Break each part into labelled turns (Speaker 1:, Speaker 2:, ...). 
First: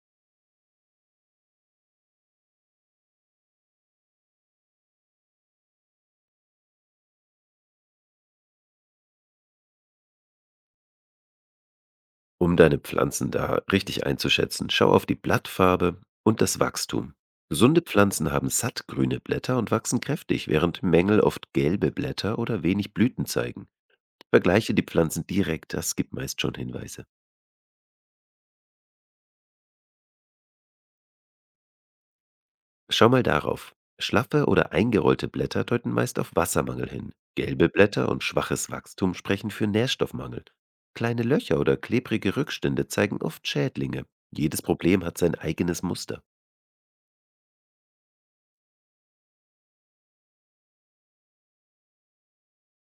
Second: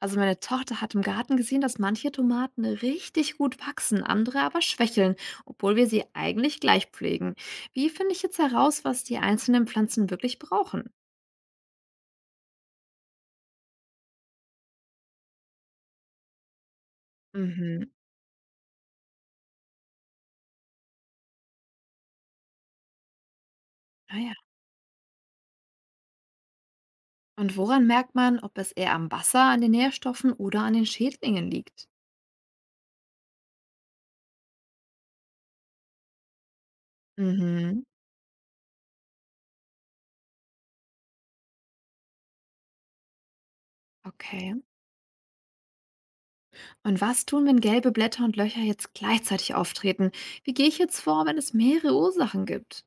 Speaker 1: Also meine Tochter hat im Garten gesehen, dass manche Tomaten richtig gut wachsen, andere aber schwächeln, obwohl wir sie eigentlich gleich pflegen. Wie finde ich jetzt heraus, was die einzelnen Pflanzen wirklich brauchen?
Speaker 2: Um deine Pflanzen da richtig einzuschätzen, schau auf die Blattfarbe und das Wachstum. Gesunde
Speaker 1: Mhm.
Speaker 2: Pflanzen haben sattgrüne Blätter und wachsen kräftig, während Mängel oft gelbe Blätter oder wenig Blüten zeigen.
Speaker 1: Naja.
Speaker 2: Vergleiche die Pflanzen direkt, das gibt meist schon Hinweise.
Speaker 1: Und woran merkt man, ob es eher am Wasser, an den Nährstoffen oder an den Schädlingen liegt?
Speaker 2: Schau mal darauf. Schlaffe oder eingerollte Blätter deuten meist auf Wassermangel hin. Gelbe
Speaker 1: Mhm.
Speaker 2: Blätter und schwaches Wachstum sprechen für Nährstoffmangel. Kleine Löcher oder klebrige Rückstände zeigen oft Schädlinge.
Speaker 1: Okay.
Speaker 2: Jedes Problem hat sein eigenes Muster.
Speaker 1: Und was tun, wenn gelbe Blätter und Löcher jetzt gleichzeitig auftreten? Wie gehe ich jetzt vor, wenn es mehrere Ursachen gibt?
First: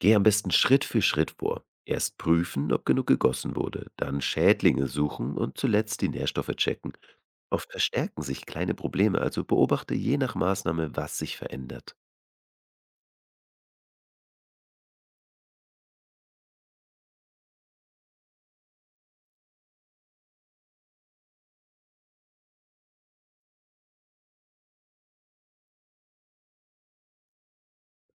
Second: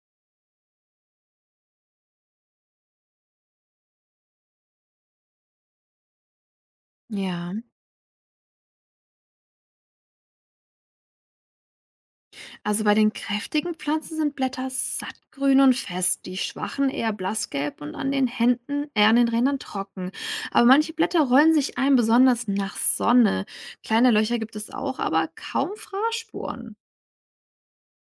Speaker 2: Gehe am besten Schritt für Schritt vor. Erst prüfen, ob genug gegossen wurde, dann Schädlinge suchen und zuletzt die Nährstoffe checken.
Speaker 1: Ja.
Speaker 2: Oft verstärken sich kleine Probleme, also beobachte je nach Maßnahme, was sich verändert.
Speaker 1: Also bei den kräftigen Pflanzen sind Blätter sattgrün und fest, die schwachen eher blassgelb und an den an den Rändern trocken. Aber manche Blätter rollen sich ein, besonders nach Sonne. Kleine Löcher gibt es auch, aber kaum Fraßspuren.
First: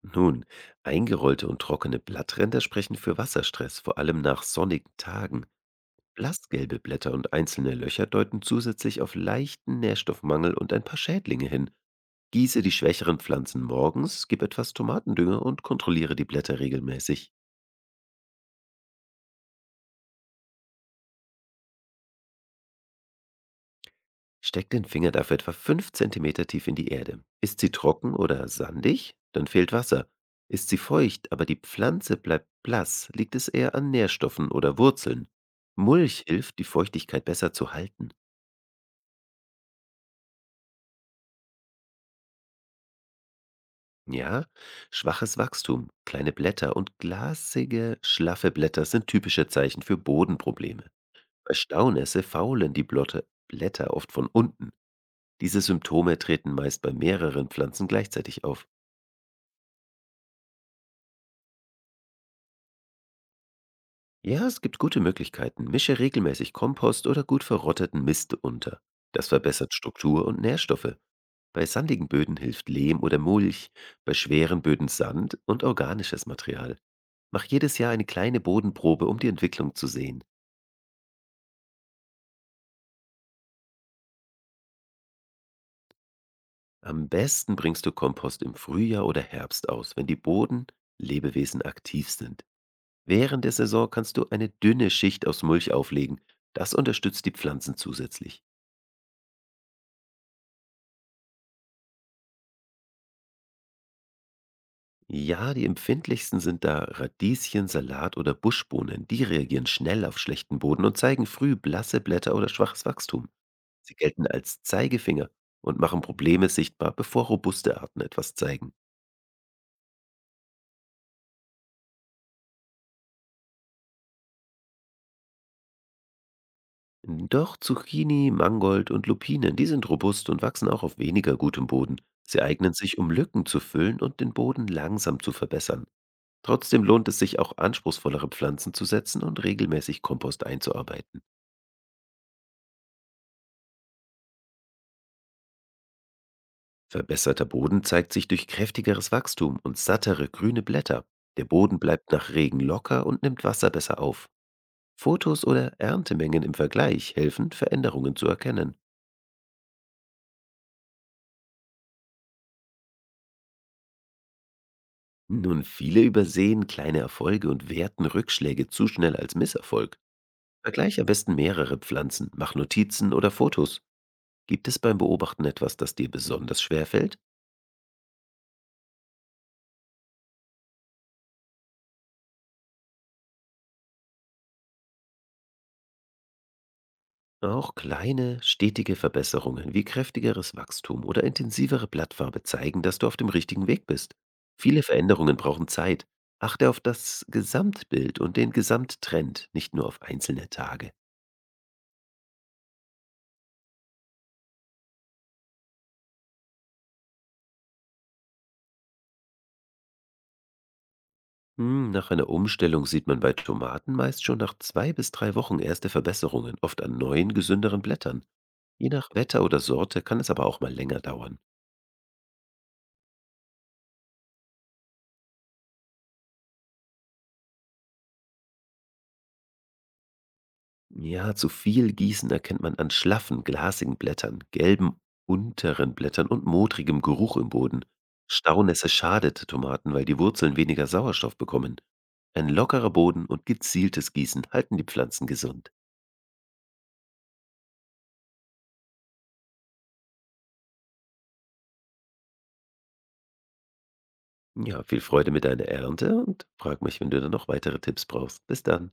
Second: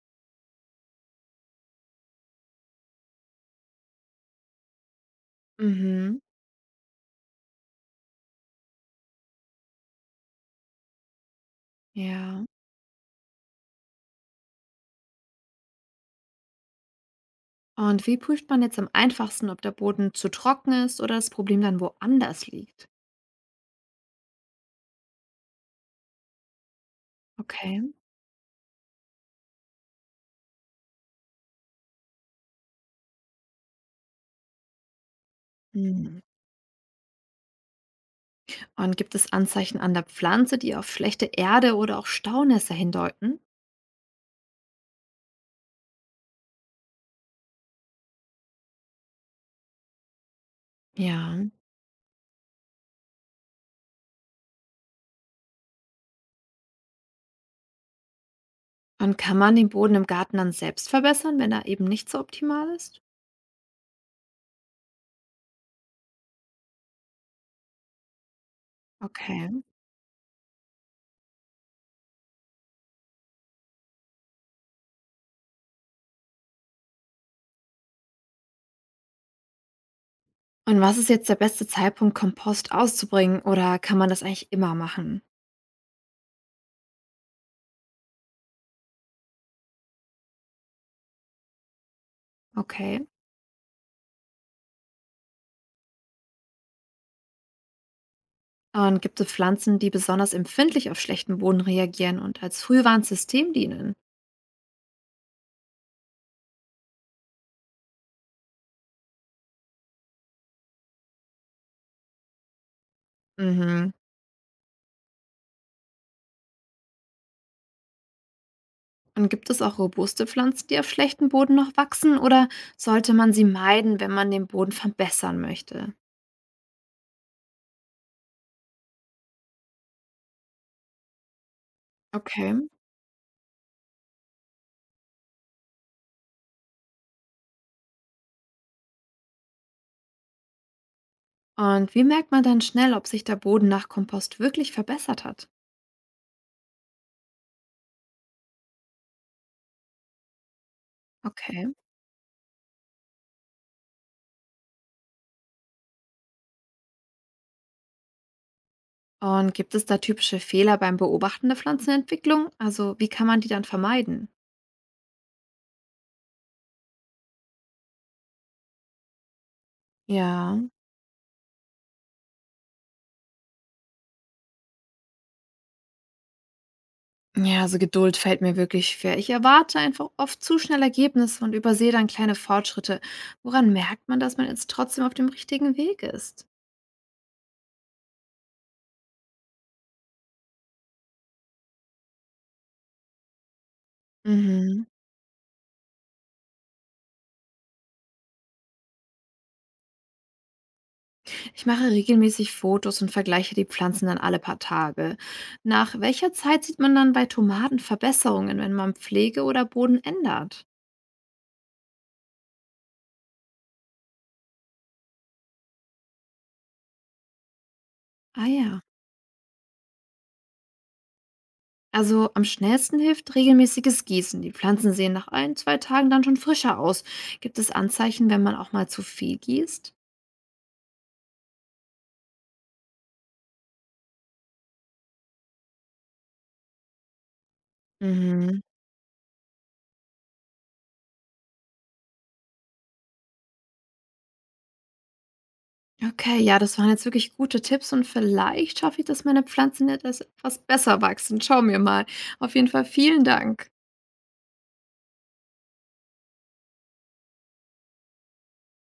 Speaker 2: Nun, eingerollte und trockene Blattränder sprechen für Wasserstress, vor allem nach sonnigen Tagen.
Speaker 1: Mhm,
Speaker 2: Blassgelbe Blätter und einzelne Löcher deuten zusätzlich auf leichten Nährstoffmangel und ein paar Schädlinge hin.
Speaker 1: ja.
Speaker 2: Gieße die schwächeren Pflanzen morgens, gib etwas Tomatendünger und kontrolliere die Blätter regelmäßig.
Speaker 1: Und wie prüft man jetzt am einfachsten, ob der Boden zu trocken ist oder das Problem dann woanders liegt?
Speaker 2: Steck den Finger dafür etwa 5 Zentimeter tief in die Erde. Ist sie
Speaker 1: Okay.
Speaker 2: trocken oder sandig, dann fehlt Wasser. Ist sie feucht, aber die Pflanze bleibt blass, liegt es eher an Nährstoffen oder Wurzeln.
Speaker 1: Mhm.
Speaker 2: Mulch hilft, die Feuchtigkeit besser zu halten.
Speaker 1: Und gibt es Anzeichen an der Pflanze, die auf schlechte Erde oder auch Staunässe hindeuten?
Speaker 2: Ja, schwaches Wachstum, kleine Blätter und glasige, schlaffe Blätter sind typische Zeichen für Bodenprobleme.
Speaker 1: Ja.
Speaker 2: Bei Staunässe faulen die Blotte Blätter oft von unten. Diese Symptome treten meist bei mehreren Pflanzen gleichzeitig auf.
Speaker 1: Und kann man den Boden im Garten dann selbst verbessern, wenn er eben nicht so optimal ist?
Speaker 2: Ja, es gibt gute Möglichkeiten. Mische regelmäßig Kompost oder gut verrotteten Mist unter. Das
Speaker 1: Okay.
Speaker 2: verbessert Struktur und Nährstoffe. Bei sandigen Böden hilft Lehm oder Mulch, bei schweren Böden Sand und organisches Material. Mach jedes Jahr eine kleine Bodenprobe, um die Entwicklung zu sehen.
Speaker 1: Und was ist jetzt der beste Zeitpunkt, Kompost auszubringen, oder kann man das eigentlich immer machen?
Speaker 2: Am besten bringst du Kompost im Frühjahr oder Herbst aus, wenn die Bodenlebewesen aktiv sind.
Speaker 1: Okay.
Speaker 2: Während der Saison kannst du eine dünne Schicht aus Mulch auflegen. Das unterstützt die Pflanzen zusätzlich.
Speaker 1: Und gibt es Pflanzen, die besonders empfindlich auf schlechten Boden reagieren und als Frühwarnsystem dienen?
Speaker 2: Ja, die empfindlichsten sind da Radieschen, Salat oder Buschbohnen. Die reagieren schnell auf schlechten Boden und zeigen früh blasse Blätter oder schwaches Wachstum.
Speaker 1: Mhm.
Speaker 2: Sie gelten als Zeigefinger und machen Probleme sichtbar, bevor robuste Arten etwas zeigen.
Speaker 1: Und gibt es auch robuste Pflanzen, die auf schlechten Boden noch wachsen, oder sollte man sie meiden, wenn man den Boden verbessern möchte?
Speaker 2: Doch Zucchini, Mangold und Lupinen, die sind robust und wachsen auch auf weniger gutem Boden. Sie
Speaker 1: Okay.
Speaker 2: eignen sich, um Lücken zu füllen und den Boden langsam zu verbessern. Trotzdem lohnt es sich auch anspruchsvollere Pflanzen zu setzen und regelmäßig Kompost einzuarbeiten.
Speaker 1: Und wie merkt man dann schnell, ob sich der Boden nach Kompost wirklich verbessert hat?
Speaker 2: Verbesserter Boden zeigt sich durch kräftigeres Wachstum und sattere grüne Blätter. Der
Speaker 1: Okay.
Speaker 2: Boden bleibt nach Regen locker und nimmt Wasser besser auf. Fotos oder Erntemengen im Vergleich helfen, Veränderungen zu erkennen.
Speaker 1: Und gibt es da typische Fehler beim Beobachten der Pflanzenentwicklung? Also, wie kann man die dann vermeiden?
Speaker 2: Nun, viele übersehen kleine Erfolge und werten Rückschläge zu schnell als Misserfolg.
Speaker 1: Ja.
Speaker 2: Vergleich am besten mehrere Pflanzen, mach Notizen oder Fotos. Gibt es beim Beobachten etwas, das dir besonders schwer fällt?
Speaker 1: Ja, also Geduld fällt mir wirklich schwer. Ich erwarte einfach oft zu schnell Ergebnisse und übersehe dann kleine Fortschritte. Woran merkt man, dass man jetzt trotzdem auf dem richtigen Weg ist?
Speaker 2: Auch kleine, stetige Verbesserungen wie kräftigeres Wachstum oder intensivere Blattfarbe zeigen, dass du auf dem richtigen Weg bist. Viele
Speaker 1: Mhm.
Speaker 2: Veränderungen brauchen Zeit. Achte auf das Gesamtbild und den Gesamttrend, nicht nur auf einzelne Tage.
Speaker 1: Ich mache regelmäßig Fotos und vergleiche die Pflanzen dann alle paar Tage. Nach welcher Zeit sieht man dann bei Tomaten Verbesserungen, wenn man Pflege oder Boden ändert?
Speaker 2: Hm, nach einer Umstellung sieht man bei Tomaten meist schon nach 2 bis 3 Wochen erste Verbesserungen, oft an neuen, gesünderen Blättern.
Speaker 1: Ah ja.
Speaker 2: Je nach Wetter oder Sorte kann es aber auch mal länger dauern.
Speaker 1: Also am schnellsten hilft regelmäßiges Gießen. Die Pflanzen sehen nach ein, zwei Tagen dann schon frischer aus. Gibt es Anzeichen, wenn man auch mal zu viel gießt?
Speaker 2: Ja, zu viel Gießen erkennt man an schlaffen, glasigen Blättern, gelben unteren Blättern und modrigem Geruch im Boden.
Speaker 1: Mhm.
Speaker 2: Staunässe schadet Tomaten, weil die Wurzeln weniger Sauerstoff bekommen. Ein lockerer Boden und gezieltes Gießen halten die Pflanzen gesund.
Speaker 1: Okay, ja, das waren jetzt wirklich gute Tipps und vielleicht schaffe ich, dass meine Pflanzen etwas besser wachsen. Schauen wir mal. Auf jeden Fall vielen Dank.
Speaker 2: Ja, viel Freude mit deiner Ernte und frag mich, wenn du da noch weitere Tipps brauchst. Bis dann.